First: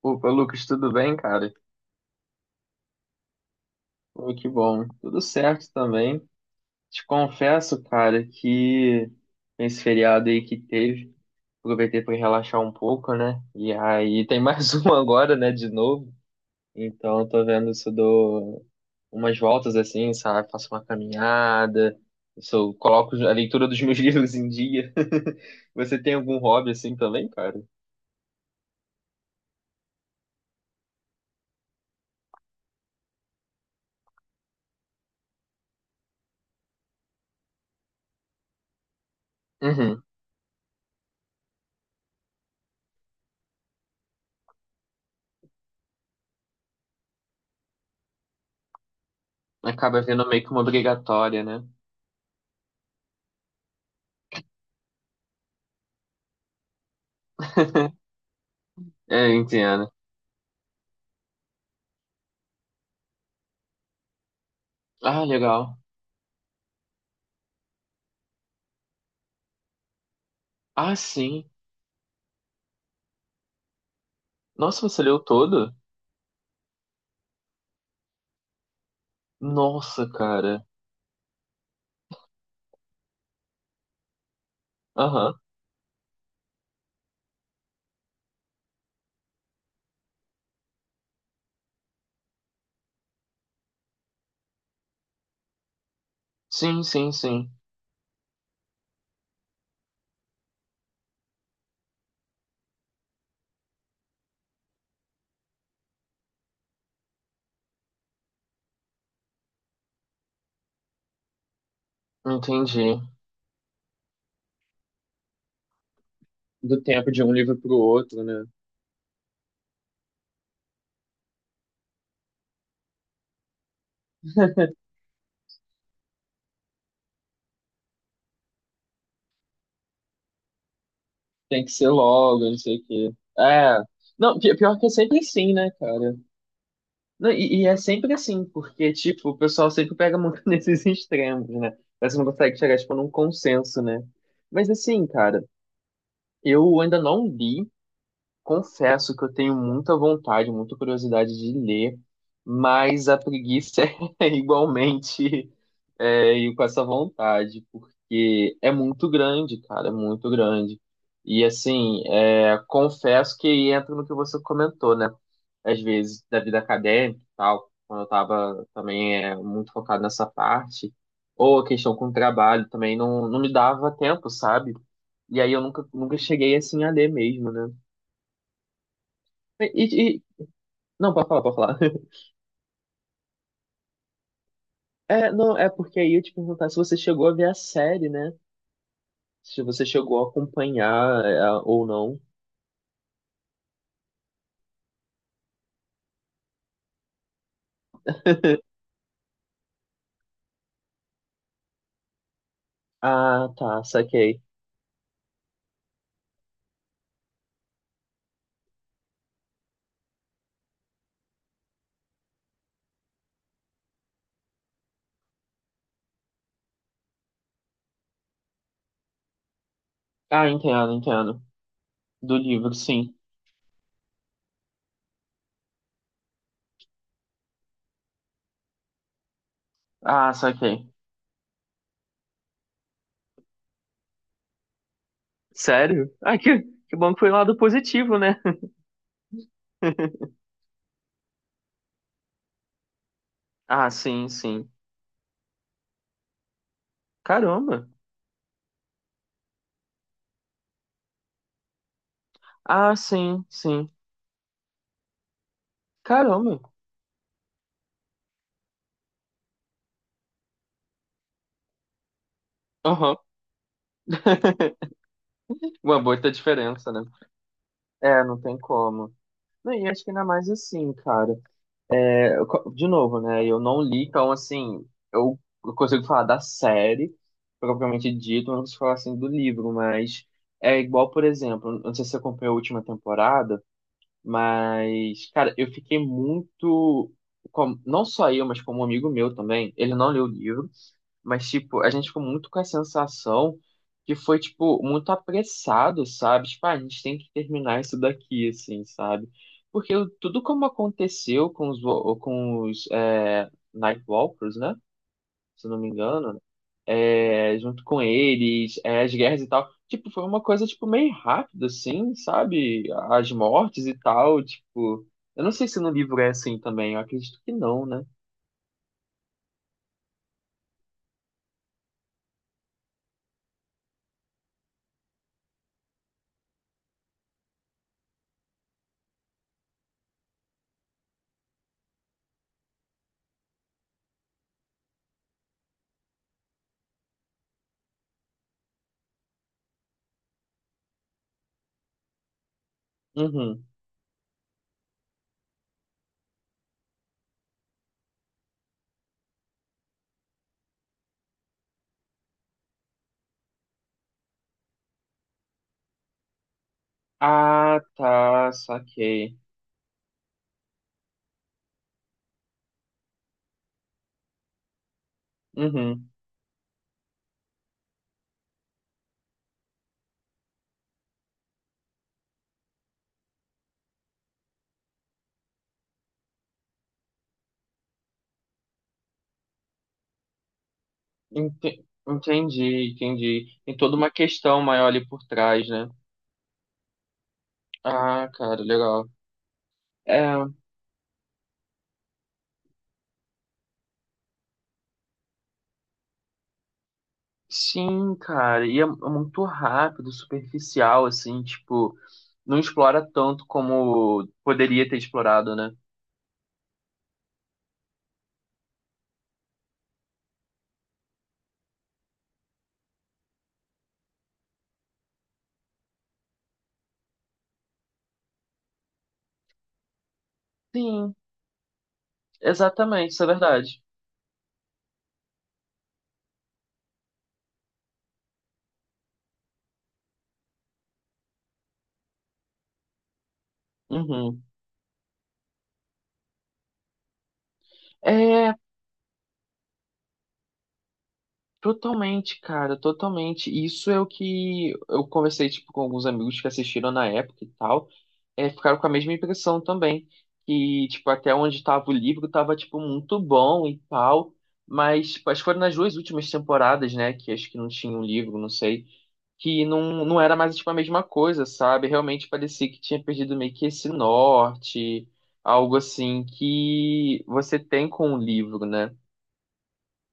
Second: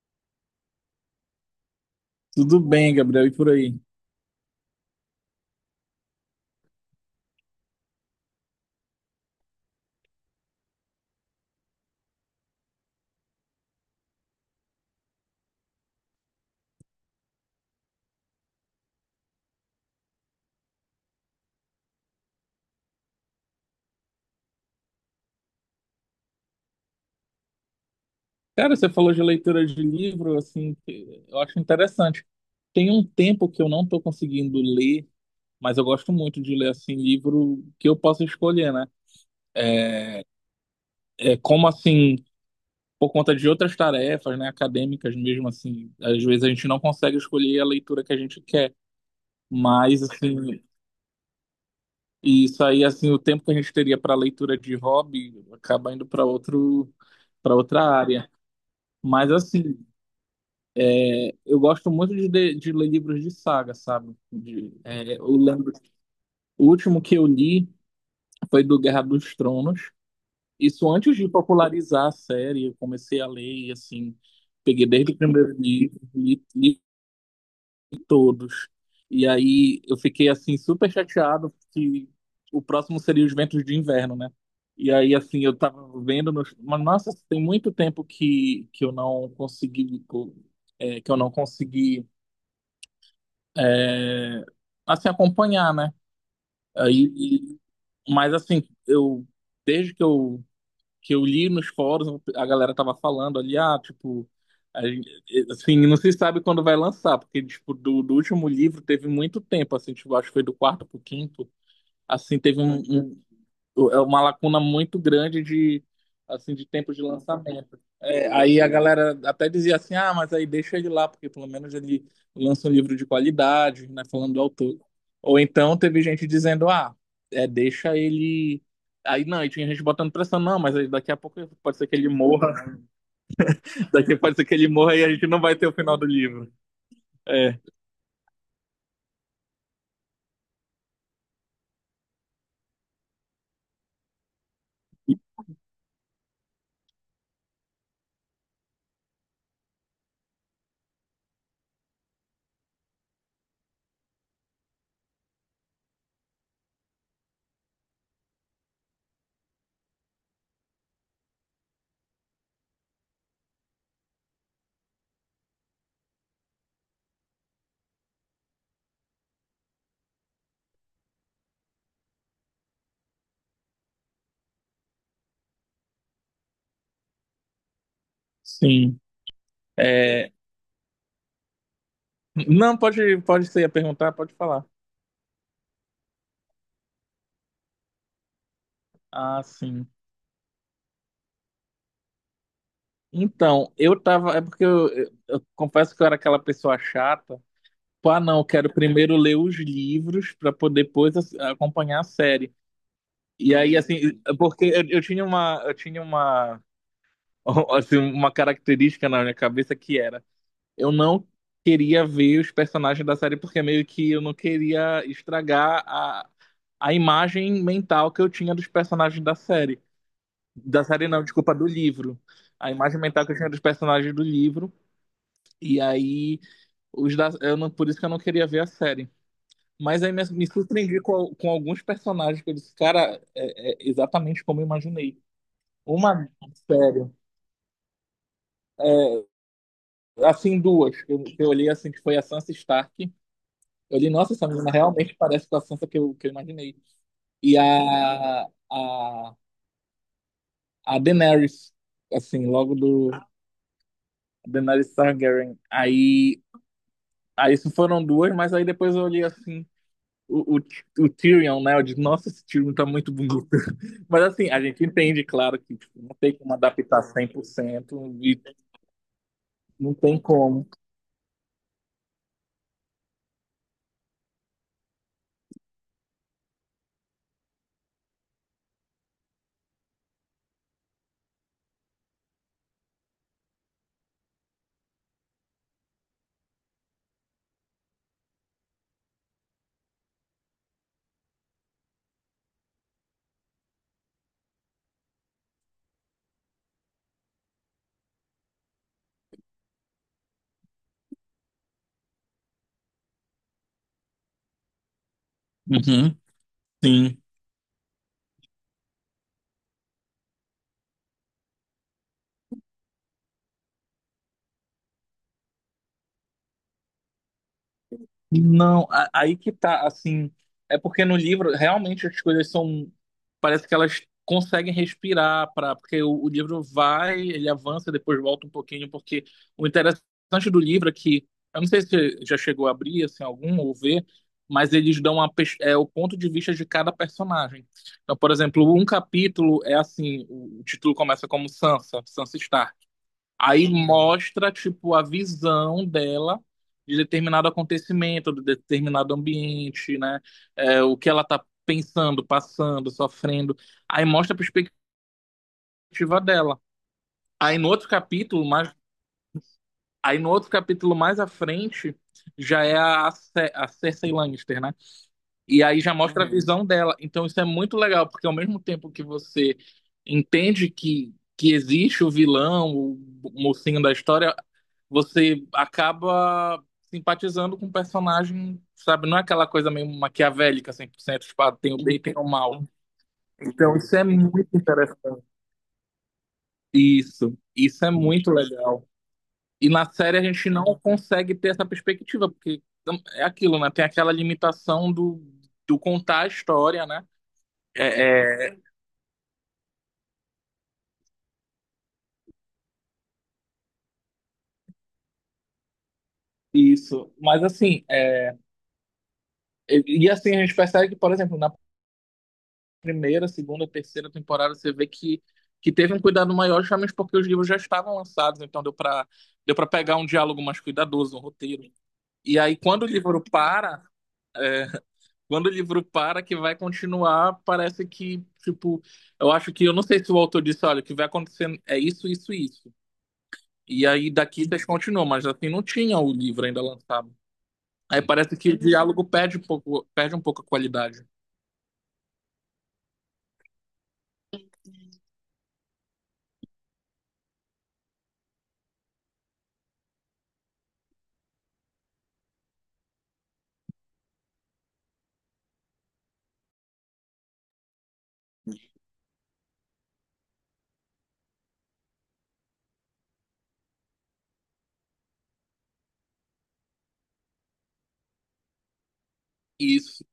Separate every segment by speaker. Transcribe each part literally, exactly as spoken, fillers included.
Speaker 1: Opa, Lucas, tudo bem, cara?
Speaker 2: Tudo bem, Gabriel, e por aí?
Speaker 1: Pô, que bom. Tudo certo também. Te confesso, cara, que esse feriado aí que teve, aproveitei para relaxar um pouco, né? E aí tem mais um agora, né, de novo. Então, eu tô vendo se eu dou umas voltas assim, sabe? Faço uma caminhada, se eu coloco a leitura dos meus livros em dia. Você tem algum hobby assim também, cara?
Speaker 2: Cara, você falou de leitura de livro, assim, que eu acho interessante. Tem um tempo que eu não estou conseguindo ler, mas eu gosto muito de ler, assim, livro que eu possa escolher, né?
Speaker 1: Uhum.
Speaker 2: É, como, assim, por conta de outras tarefas, né, acadêmicas mesmo, assim, às vezes a gente não consegue escolher a leitura que a gente quer,
Speaker 1: Acaba
Speaker 2: mas,
Speaker 1: vendo meio que uma
Speaker 2: assim,
Speaker 1: obrigatória, né?
Speaker 2: isso aí, assim, o tempo que a gente teria para leitura de hobby acaba indo para outro, para outra área.
Speaker 1: É,
Speaker 2: Mas, assim,
Speaker 1: entendo.
Speaker 2: eu gosto muito de, ler- de ler livros de saga, sabe? De, é,
Speaker 1: Ah,
Speaker 2: eu lembro,
Speaker 1: legal.
Speaker 2: o último que eu li foi do Guerra dos Tronos. Isso
Speaker 1: Ah,
Speaker 2: antes de
Speaker 1: sim.
Speaker 2: popularizar a série, eu comecei a ler e assim, peguei
Speaker 1: Nossa, você
Speaker 2: desde o
Speaker 1: leu
Speaker 2: primeiro
Speaker 1: todo?
Speaker 2: livro, li, li todos. E aí eu
Speaker 1: Nossa,
Speaker 2: fiquei assim
Speaker 1: cara.
Speaker 2: super chateado que o próximo seria Os Ventos de Inverno, né? E aí
Speaker 1: Aham.
Speaker 2: assim, eu tava vendo nos- mas nossa, tem muito tempo que que eu não consegui co- é, que eu não consegui é, assim, acompanhar, né?
Speaker 1: Sim, sim,
Speaker 2: Aí,
Speaker 1: sim.
Speaker 2: e- mas assim, eu desde que eu que eu li nos fóruns, a galera tava falando ali, ah, tipo, a gente- assim, não se sabe quando vai lançar, porque tipo, do, do último livro teve muito tempo, assim, tipo, acho que foi do quarto pro quinto, assim, teve um,
Speaker 1: Entendi.
Speaker 2: um, é uma lacuna muito grande de assim de
Speaker 1: Do
Speaker 2: tempo de
Speaker 1: tempo de um livro pro
Speaker 2: lançamento.
Speaker 1: outro,
Speaker 2: É,
Speaker 1: né?
Speaker 2: aí a galera até dizia assim, ah, mas aí deixa ele lá, porque pelo menos ele lança um livro de qualidade, né, falando do autor. Ou então teve gente dizendo, ah, é, deixa ele. Aí não, e tinha gente botando pressão, não, mas aí daqui a pouco
Speaker 1: Tem que
Speaker 2: pode ser
Speaker 1: ser
Speaker 2: que ele
Speaker 1: logo, não
Speaker 2: morra,
Speaker 1: sei o quê. É.
Speaker 2: daqui pode
Speaker 1: Não,
Speaker 2: ser que
Speaker 1: pi-
Speaker 2: ele
Speaker 1: pior que é
Speaker 2: morra e a
Speaker 1: sempre
Speaker 2: gente não
Speaker 1: assim,
Speaker 2: vai ter
Speaker 1: né,
Speaker 2: o final do
Speaker 1: cara?
Speaker 2: livro.
Speaker 1: Não,
Speaker 2: É,
Speaker 1: e, e é sempre assim, porque, tipo, o pessoal sempre pega muito nesses extremos, né? Mas você não consegue chegar, tipo, num consenso, né? Mas assim, cara, eu ainda não li. Confesso que eu tenho muita vontade, muita curiosidade de ler, mas a preguiça é igualmente é, ir com essa vontade, porque é muito grande, cara, é muito grande. E assim, é, confesso que entra no que você comentou, né? Às vezes, da vida acadêmica e tal, quando eu tava também é, muito focado nessa parte, ou a questão com o trabalho também não, não me dava tempo, sabe? E aí eu nunca, nunca cheguei assim a ler mesmo, né?
Speaker 2: sim.
Speaker 1: E, e-
Speaker 2: É...
Speaker 1: não, pode falar, pode falar.
Speaker 2: Não, pode, pode ser a perguntar, pode falar.
Speaker 1: É, não, é porque aí eu te perguntar se você chegou a ver a série, né?
Speaker 2: Ah,
Speaker 1: Se você
Speaker 2: sim.
Speaker 1: chegou a acompanhar é, ou não.
Speaker 2: Então, eu tava. É porque eu, eu- eu confesso que eu era aquela pessoa chata. Pá, não, eu quero primeiro ler os livros para poder depois ass- acompanhar a série.
Speaker 1: Ah,
Speaker 2: E aí,
Speaker 1: tá,
Speaker 2: assim, é
Speaker 1: saquei.
Speaker 2: porque eu, eu tinha uma, eu tinha uma, assim, uma característica na minha cabeça que era, eu não queria ver os personagens da série porque meio que eu não queria estragar a, a imagem mental que eu tinha dos personagens da série.
Speaker 1: Ah,
Speaker 2: Da
Speaker 1: entendo,
Speaker 2: série não,
Speaker 1: entendo.
Speaker 2: desculpa, do livro.
Speaker 1: Do
Speaker 2: A
Speaker 1: livro,
Speaker 2: imagem
Speaker 1: sim.
Speaker 2: mental que eu tinha dos personagens do livro. E aí, os da, eu não, por isso que eu não queria ver a série. Mas aí me,
Speaker 1: Ah,
Speaker 2: me
Speaker 1: saquei.
Speaker 2: surpreendi com, al- com alguns personagens que eu disse, cara, é, é exatamente como eu imaginei.
Speaker 1: Sério?
Speaker 2: Uma,
Speaker 1: Ah, que, que bom
Speaker 2: Sério,
Speaker 1: que foi um lado positivo, né?
Speaker 2: assim, duas, que eu, que eu olhei assim, que foi a Sansa Stark.
Speaker 1: Ah,
Speaker 2: Eu olhei,
Speaker 1: sim,
Speaker 2: nossa, essa
Speaker 1: sim.
Speaker 2: menina realmente parece com a Sansa que eu, que eu imaginei. E
Speaker 1: Caramba.
Speaker 2: a, a, a Daenerys, assim, logo
Speaker 1: Ah,
Speaker 2: do
Speaker 1: sim, sim.
Speaker 2: Daenerys Targaryen. Aí,
Speaker 1: Caramba.
Speaker 2: aí isso foram duas, mas aí depois eu olhei assim. O, o, o Tyrion, né? Eu digo, nossa, esse Tyrion tá muito
Speaker 1: Aham.
Speaker 2: bonito. Mas assim, a gente entende, claro, que
Speaker 1: Uma
Speaker 2: tipo, não
Speaker 1: boa
Speaker 2: tem como
Speaker 1: diferença,
Speaker 2: adaptar
Speaker 1: né?
Speaker 2: cem por cento
Speaker 1: É,
Speaker 2: e
Speaker 1: não tem como. Não, e
Speaker 2: não
Speaker 1: acho que
Speaker 2: tem
Speaker 1: ainda mais
Speaker 2: como.
Speaker 1: assim, cara. Eu co- de novo, né? Eu não li, então, assim, eu eu consigo falar da série, propriamente dito, eu não consigo falar, assim, do livro, mas é igual, por exemplo, não sei se você acompanhou a última temporada, mas, cara, eu fiquei muito. como- não só eu, mas como um amigo meu também, ele não leu o livro. Mas, tipo, a gente ficou muito com a sensação que foi, tipo, muito apressado, sabe? Tipo, ah, a gente tem que terminar isso daqui, assim, sabe? Porque o- tudo como aconteceu com os, vo- com os é, Nightwalkers, né? Se eu não me
Speaker 2: Uhum,
Speaker 1: engano,
Speaker 2: sim.
Speaker 1: é, junto com eles, é, as guerras e tal, tipo, foi uma coisa, tipo, meio rápida, assim, sabe? As mortes e tal, tipo... Eu não sei se no livro é assim também, eu acredito que não, né?
Speaker 2: Não, a- aí que tá, assim, é porque no livro realmente as coisas são, parece que elas conseguem respirar para, porque o, o livro vai, ele avança, depois volta um pouquinho, porque o interessante do livro é que, eu não sei se você já chegou a abrir assim algum ou ver, mas eles dão a, pers- é, o ponto de vista de cada personagem. Então, por exemplo, um capítulo é assim, o, o título começa como Sansa, Sansa Stark.
Speaker 1: Uhum.
Speaker 2: Aí mostra, tipo, a visão dela de determinado acontecimento, de determinado ambiente, né? É, o que ela tá pensando, passando, sofrendo. Aí mostra a perspectiva dela. Aí no
Speaker 1: Ah,
Speaker 2: outro capítulo,
Speaker 1: tá,
Speaker 2: mais,
Speaker 1: saquei.
Speaker 2: aí no outro capítulo mais à frente, já é a, Ce- a Cersei Lannister, né? E aí já
Speaker 1: Uhum.
Speaker 2: mostra a, Uhum. visão dela. Então isso é muito legal, porque ao mesmo tempo que você entende que, que existe o vilão, o mocinho da história, você acaba simpatizando com o personagem, sabe? Não é aquela coisa meio maquiavélica cem por cento tipo, ah, tem o
Speaker 1: Ente-
Speaker 2: bem e tem o mal.
Speaker 1: Entendi, entendi.
Speaker 2: Então,
Speaker 1: Tem
Speaker 2: isso
Speaker 1: toda
Speaker 2: é
Speaker 1: uma
Speaker 2: muito
Speaker 1: questão maior ali por
Speaker 2: interessante.
Speaker 1: trás, né?
Speaker 2: Isso, isso é
Speaker 1: Ah,
Speaker 2: muito
Speaker 1: cara,
Speaker 2: legal.
Speaker 1: legal.
Speaker 2: E na série a
Speaker 1: É,
Speaker 2: gente não consegue ter essa perspectiva, porque não- é aquilo, né? Tem aquela limitação do, do contar a história, né?
Speaker 1: sim,
Speaker 2: É, é,
Speaker 1: cara, e é é muito rápido, superficial, assim, tipo, não explora tanto como poderia ter explorado, né?
Speaker 2: isso. Mas assim, é, e e, assim a gente percebe que, por exemplo, na primeira, segunda, terceira temporada, você vê que, que teve um cuidado maior, justamente porque os livros já estavam lançados, então deu para deu para pegar um diálogo mais
Speaker 1: Sim,
Speaker 2: cuidadoso, um roteiro. E aí, quando o
Speaker 1: exatamente,
Speaker 2: livro
Speaker 1: isso é verdade.
Speaker 2: para, quando o livro para, que vai continuar, parece que, tipo, eu acho que, eu não sei se o autor disse, olha, o que vai acontecer é isso, isso, e isso. E aí,
Speaker 1: Uhum.
Speaker 2: daqui vocês continuam, mas assim, não tinha o livro ainda lançado. Aí parece que
Speaker 1: É,
Speaker 2: o diálogo perde um pouco, perde um pouco a qualidade.
Speaker 1: totalmente, cara, totalmente. Isso é o que eu conversei, tipo, com alguns amigos que assistiram na época e tal, é, ficaram com a mesma impressão também, que, tipo, até onde tava o livro tava, tipo, muito bom e tal, mas, tipo, acho que foram nas duas últimas temporadas, né, que acho que não tinha um livro, não sei, que não, não era mais, tipo, a mesma coisa, sabe? Realmente parecia que tinha perdido meio que esse norte, algo assim que você tem com o livro, né?
Speaker 2: Isso.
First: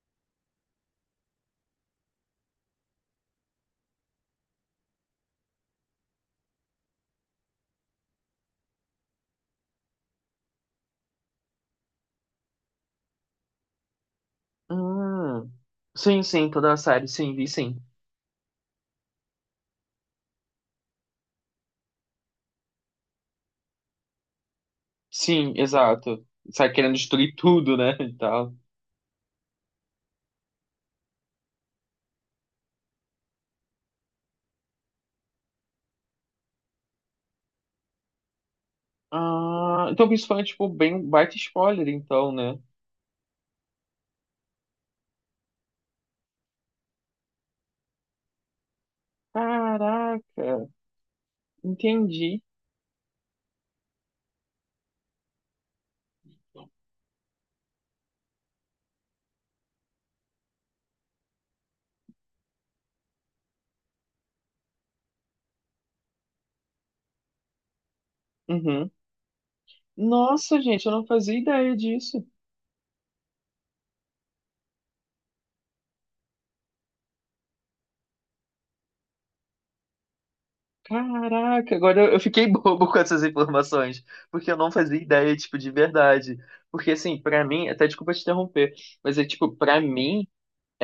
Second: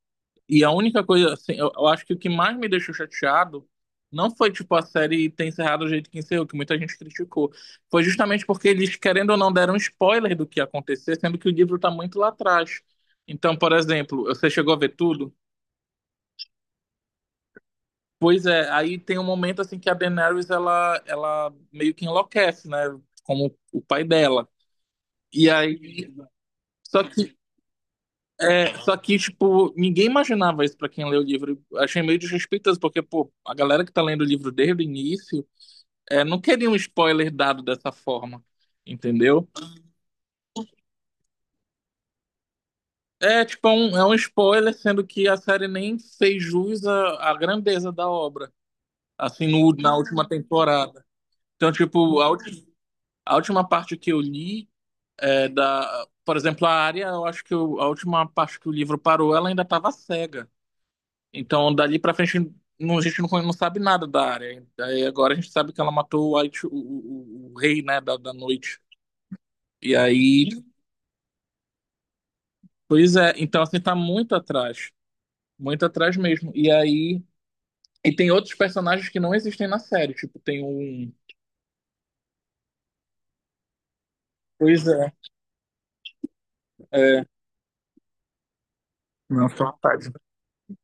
Speaker 2: E a única coisa, assim, eu, eu acho que o que mais me deixou chateado não foi, tipo, a série ter encerrado do jeito que encerrou, que muita gente criticou. Foi justamente porque eles, querendo ou não, deram spoiler do que ia acontecer, sendo que o livro tá muito lá atrás. Então, por exemplo, você chegou a ver tudo?
Speaker 1: Hum. Sim, sim, toda a série, sim, vi sim.
Speaker 2: Pois é, aí tem um momento, assim, que a Daenerys, ela, ela meio que enlouquece, né? Como o pai dela. E
Speaker 1: Sim,
Speaker 2: aí.
Speaker 1: exato. Sai querendo
Speaker 2: Só
Speaker 1: destruir
Speaker 2: que
Speaker 1: tudo, né? E tal.
Speaker 2: É, só que, tipo, ninguém imaginava isso pra quem lê o livro. Achei meio desrespeitoso, porque, pô, a galera que tá lendo o livro desde o início, é, não queria um spoiler dado dessa forma, entendeu?
Speaker 1: Ah, então isso foi, tipo, bem um baita spoiler, então, né?
Speaker 2: É, tipo, é um, é um spoiler, sendo que a série nem fez jus à, à grandeza da obra, assim, no, na última
Speaker 1: Caraca,
Speaker 2: temporada. Então, tipo, a,
Speaker 1: entendi.
Speaker 2: ulti- a última parte que eu li é da... Por exemplo, a área, eu acho que o- a última parte que o livro parou, ela ainda tava cega. Então, dali pra frente, não- a gente não, não sabe nada da área. Aí agora a gente sabe que ela matou o, White- o, o- o rei, né, da, da noite.
Speaker 1: Uhum.
Speaker 2: E aí,
Speaker 1: Nossa, gente, eu não fazia ideia disso.
Speaker 2: pois é, então assim, tá muito atrás. Muito atrás mesmo. E aí, e tem outros personagens que não existem na série. Tipo, tem um.
Speaker 1: Caraca, agora eu eu fiquei bobo com essas informações, porque eu não
Speaker 2: Pois
Speaker 1: fazia
Speaker 2: é,
Speaker 1: ideia, tipo, de verdade. Porque, assim,
Speaker 2: é.
Speaker 1: pra mim, até desculpa te interromper, mas é
Speaker 2: Não,
Speaker 1: tipo,
Speaker 2: só
Speaker 1: pra
Speaker 2: tarde.
Speaker 1: mim.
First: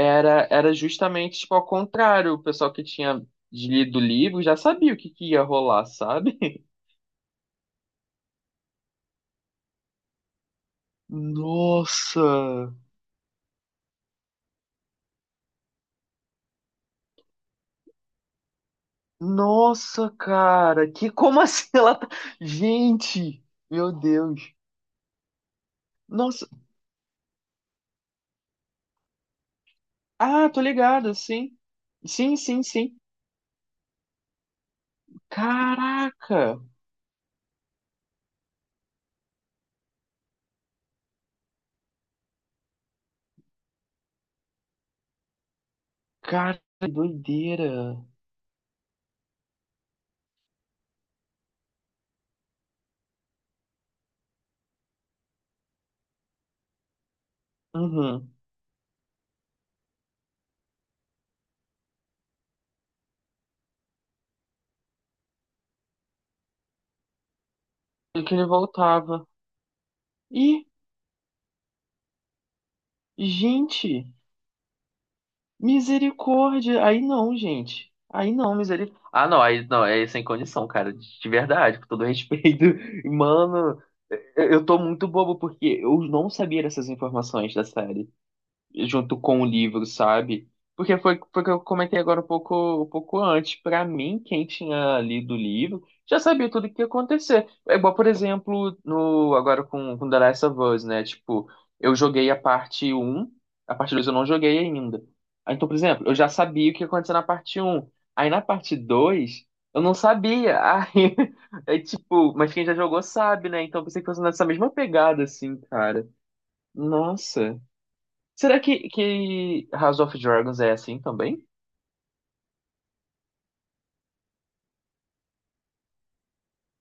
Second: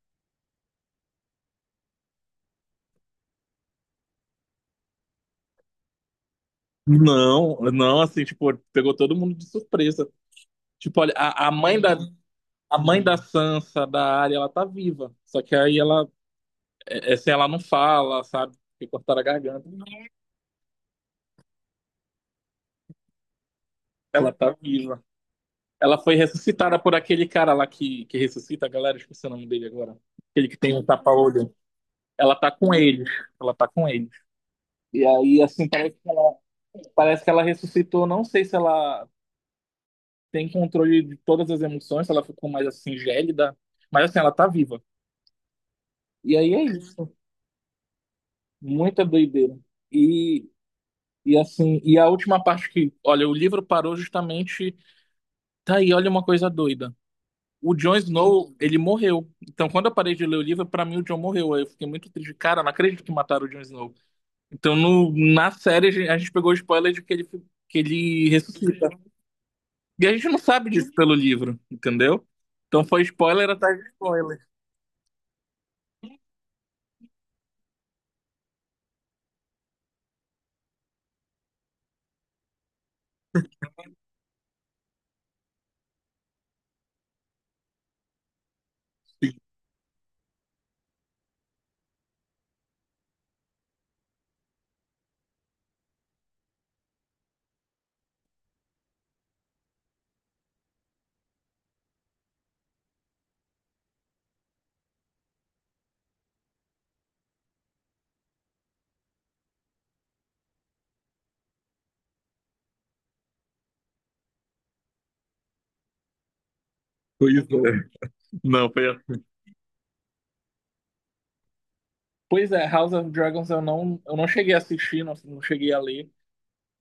Speaker 1: Era, era justamente, tipo, ao contrário. O pessoal que tinha lido o livro já sabia o que que ia rolar, sabe?
Speaker 2: Não, não, assim, tipo, pegou todo mundo de surpresa. Tipo, olha, a, a mãe da,
Speaker 1: Nossa!
Speaker 2: a mãe da Sansa, da Arya, ela tá viva. Só que aí ela, é, é, assim, ela não fala, sabe? Porque cortaram a garganta.
Speaker 1: Nossa, cara! Que como assim ela tá... Gente, meu
Speaker 2: Ela tá
Speaker 1: Deus.
Speaker 2: viva. Ela foi
Speaker 1: Nossa.
Speaker 2: ressuscitada por aquele cara lá que, que ressuscita a galera, esqueci o nome dele agora. Aquele
Speaker 1: Ah,
Speaker 2: que
Speaker 1: tô
Speaker 2: tem um
Speaker 1: ligado,
Speaker 2: tapa-olho.
Speaker 1: sim.
Speaker 2: Ela
Speaker 1: Sim,
Speaker 2: tá
Speaker 1: sim,
Speaker 2: com
Speaker 1: sim.
Speaker 2: eles. Ela tá com eles. E aí, assim, parece que ela,
Speaker 1: Caraca!
Speaker 2: parece que ela ressuscitou. Não sei se ela tem controle de todas as emoções, se ela ficou mais assim, gélida. Mas assim, ela tá viva. E aí
Speaker 1: Cara,
Speaker 2: é
Speaker 1: que
Speaker 2: isso.
Speaker 1: doideira.
Speaker 2: Muita doideira. E, e assim, e a última parte que, olha, o livro parou justamente. Tá aí, olha uma coisa doida. O Jon
Speaker 1: Uhum.
Speaker 2: Snow, ele morreu. Então, quando eu parei de ler o livro, pra mim o Jon morreu. Aí eu fiquei muito triste. Cara, não acredito que mataram o Jon Snow. Então, no, na série, a gente a gente pegou o spoiler de que ele, que
Speaker 1: E
Speaker 2: ele
Speaker 1: que ele
Speaker 2: ressuscita.
Speaker 1: voltava.
Speaker 2: E a gente não
Speaker 1: Ih,
Speaker 2: sabe disso pelo livro, entendeu? Então, foi spoiler atrás de
Speaker 1: gente,
Speaker 2: spoiler.
Speaker 1: misericórdia. Aí não, gente. Aí não, misericórdia. Ah, não, aí não, é sem condição, cara. De de verdade, com todo respeito. Mano, é, eu eu tô muito bobo porque eu não sabia dessas informações da série junto com o livro, sabe? Porque foi, foi que eu comentei agora um pouco, um pouco antes. Pra mim, quem tinha lido o livro já sabia tudo o que ia acontecer. É igual, por exemplo, no, agora com, com The Last of Us, né? Tipo, eu joguei a parte um a parte dois eu não joguei ainda. Aí, então, por exemplo, eu já sabia o que ia acontecer na parte um. Aí na parte dois eu não sabia. Aí, é tipo, mas quem já jogou sabe, né? Então, eu pensei que fosse nessa mesma pegada, assim, cara.
Speaker 2: Pois
Speaker 1: Nossa.
Speaker 2: é.
Speaker 1: Será
Speaker 2: Não, foi
Speaker 1: que,
Speaker 2: assim.
Speaker 1: que House of Dragons é assim também?
Speaker 2: Pois é, House of Dragons eu não, eu não cheguei a assistir, não, não cheguei a ler.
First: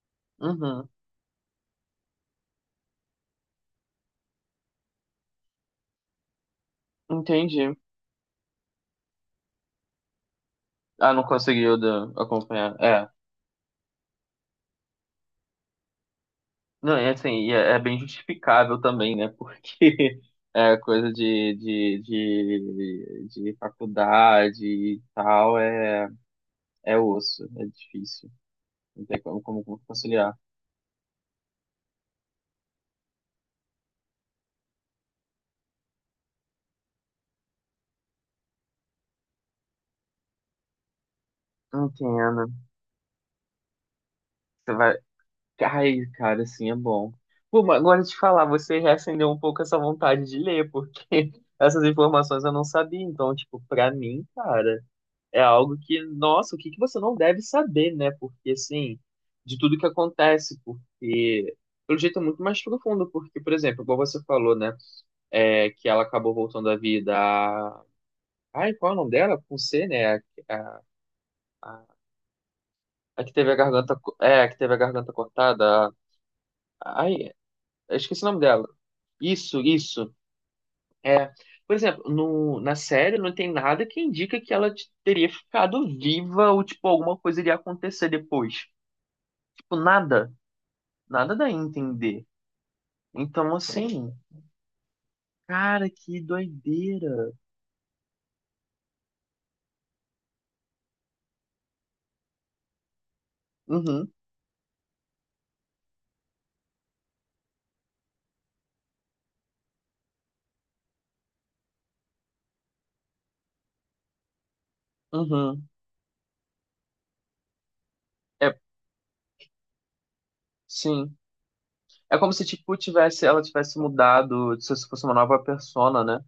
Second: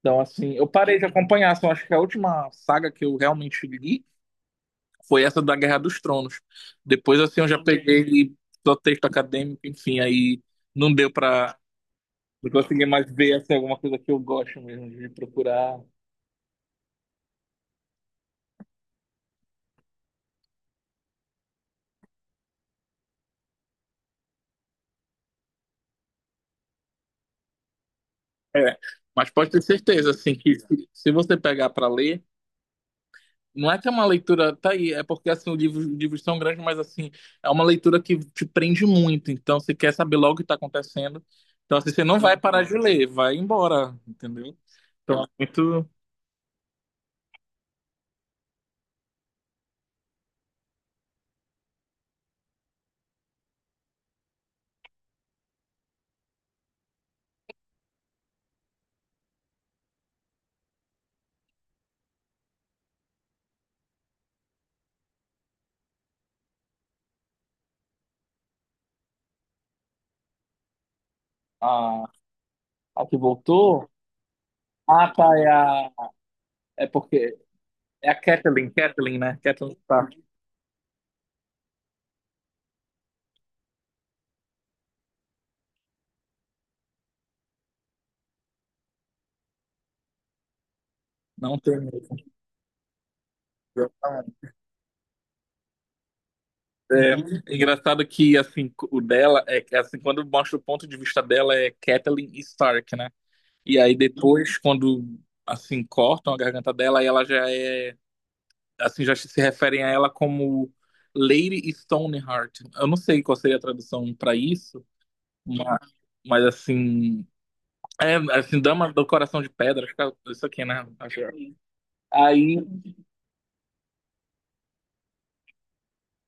Speaker 2: Então, assim, eu
Speaker 1: Uhum,
Speaker 2: parei de acompanhar. Assim, eu acho que a última saga que eu realmente li foi essa da Guerra dos Tronos. Depois, assim, eu já
Speaker 1: entendi.
Speaker 2: peguei ele só texto acadêmico, enfim, aí não deu
Speaker 1: Ah, não
Speaker 2: pra.
Speaker 1: conseguiu da-
Speaker 2: Não
Speaker 1: acompanhar.
Speaker 2: consegui
Speaker 1: É.
Speaker 2: mais ver assim, alguma coisa que eu gosto mesmo de procurar.
Speaker 1: Não, é assim, e é, é bem justificável também, né? Porque é coisa de, de, de, de faculdade e tal, é, é osso, é difícil.
Speaker 2: É,
Speaker 1: Não tem
Speaker 2: mas
Speaker 1: como,
Speaker 2: pode ter
Speaker 1: como
Speaker 2: certeza,
Speaker 1: conciliar.
Speaker 2: assim, que se, se você pegar pra ler, não é que é uma leitura. Tá aí, é porque, assim, o livro, os livros são grandes, mas, assim, é uma leitura que te prende muito. Então, você quer saber logo o que tá acontecendo. Então, assim, você não vai
Speaker 1: Entendo.
Speaker 2: parar de ler, vai embora, entendeu?
Speaker 1: Você vai
Speaker 2: Então, é muito.
Speaker 1: ai, cara, assim é bom. Pô, mas agora te falar, você reacendeu um pouco essa vontade de ler, porque essas informações eu não sabia. Então, tipo, pra mim, cara, é algo que, nossa, o que que você não deve saber, né? Porque, assim, de tudo que acontece, porque, pelo jeito, é muito mais profundo. Porque, por exemplo, igual você falou, né? É, que ela acabou voltando à vida. a- Ai, qual é o nome dela? Com C, né? A, a, a-
Speaker 2: A, a que
Speaker 1: a que teve a
Speaker 2: voltou.
Speaker 1: garganta, co- é, a que teve a
Speaker 2: Ah,
Speaker 1: garganta
Speaker 2: tá, é
Speaker 1: cortada.
Speaker 2: a. É
Speaker 1: a- Ai,
Speaker 2: porque
Speaker 1: Eu
Speaker 2: é a
Speaker 1: esqueci o nome dela.
Speaker 2: Kathleen, Kathleen, né?
Speaker 1: Isso,
Speaker 2: Kathleen
Speaker 1: isso.
Speaker 2: Stark.
Speaker 1: É. Por exemplo, no, na série não tem nada que indica que ela t- teria ficado viva ou, tipo, alguma coisa iria acontecer depois. Tipo, nada. Nada dá a
Speaker 2: Não tem mesmo.
Speaker 1: entender. Então, assim,
Speaker 2: Exatamente.
Speaker 1: cara, que doideira.
Speaker 2: É engraçado que assim, o dela é que, assim, quando mostra o ponto de vista dela é Kathleen Stark, né? E aí
Speaker 1: Uhum,
Speaker 2: depois, quando assim, cortam a garganta dela, aí ela já é assim, já se referem a ela como Lady Stoneheart. Eu não sei qual seria a tradução para isso,
Speaker 1: uhum.
Speaker 2: mas, mas, assim, é,
Speaker 1: É,
Speaker 2: assim, dama do coração de pedra, acho que é isso aqui, né?
Speaker 1: sim.
Speaker 2: Acho é.
Speaker 1: É como se,
Speaker 2: Aí
Speaker 1: tipo, tivesse, ela tivesse mudado, se fosse uma nova persona, né?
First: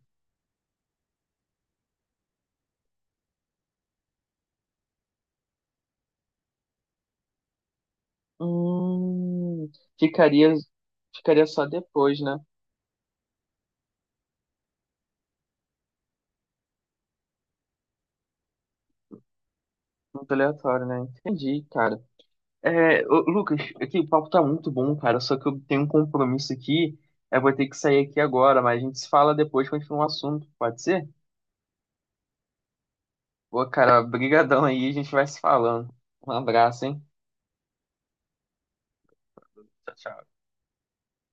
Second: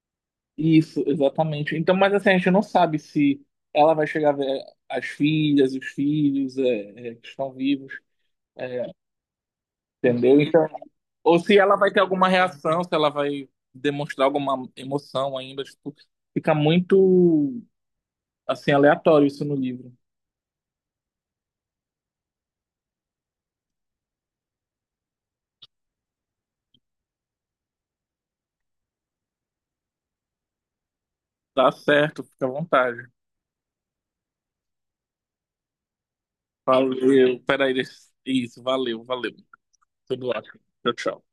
Speaker 2: Isso, exatamente. Então, mas assim, a gente não sabe se ela vai chegar a ver as filhas, os filhos é, é, que estão vivos, é,
Speaker 1: Hum,
Speaker 2: entendeu?
Speaker 1: ficaria,
Speaker 2: Então, ou
Speaker 1: ficaria
Speaker 2: se
Speaker 1: só
Speaker 2: ela vai ter
Speaker 1: depois,
Speaker 2: alguma
Speaker 1: né?
Speaker 2: reação, se ela vai demonstrar alguma emoção ainda, tipo, fica muito, assim, aleatório isso no livro.
Speaker 1: Muito aleatório, né? Entendi, cara. É, ô, Lucas, aqui o papo tá muito bom, cara. Só que eu tenho um compromisso aqui. Eu vou ter que sair aqui agora, mas a gente se fala depois, continua o assunto, pode ser?
Speaker 2: Tá certo, fica à vontade.
Speaker 1: Pô, cara, brigadão aí, a gente vai se falando. Um abraço, hein?
Speaker 2: Valeu, peraí, deixa- isso, valeu, valeu.
Speaker 1: Tchau,
Speaker 2: Tudo
Speaker 1: tchau.
Speaker 2: ótimo. Tchau, tchau.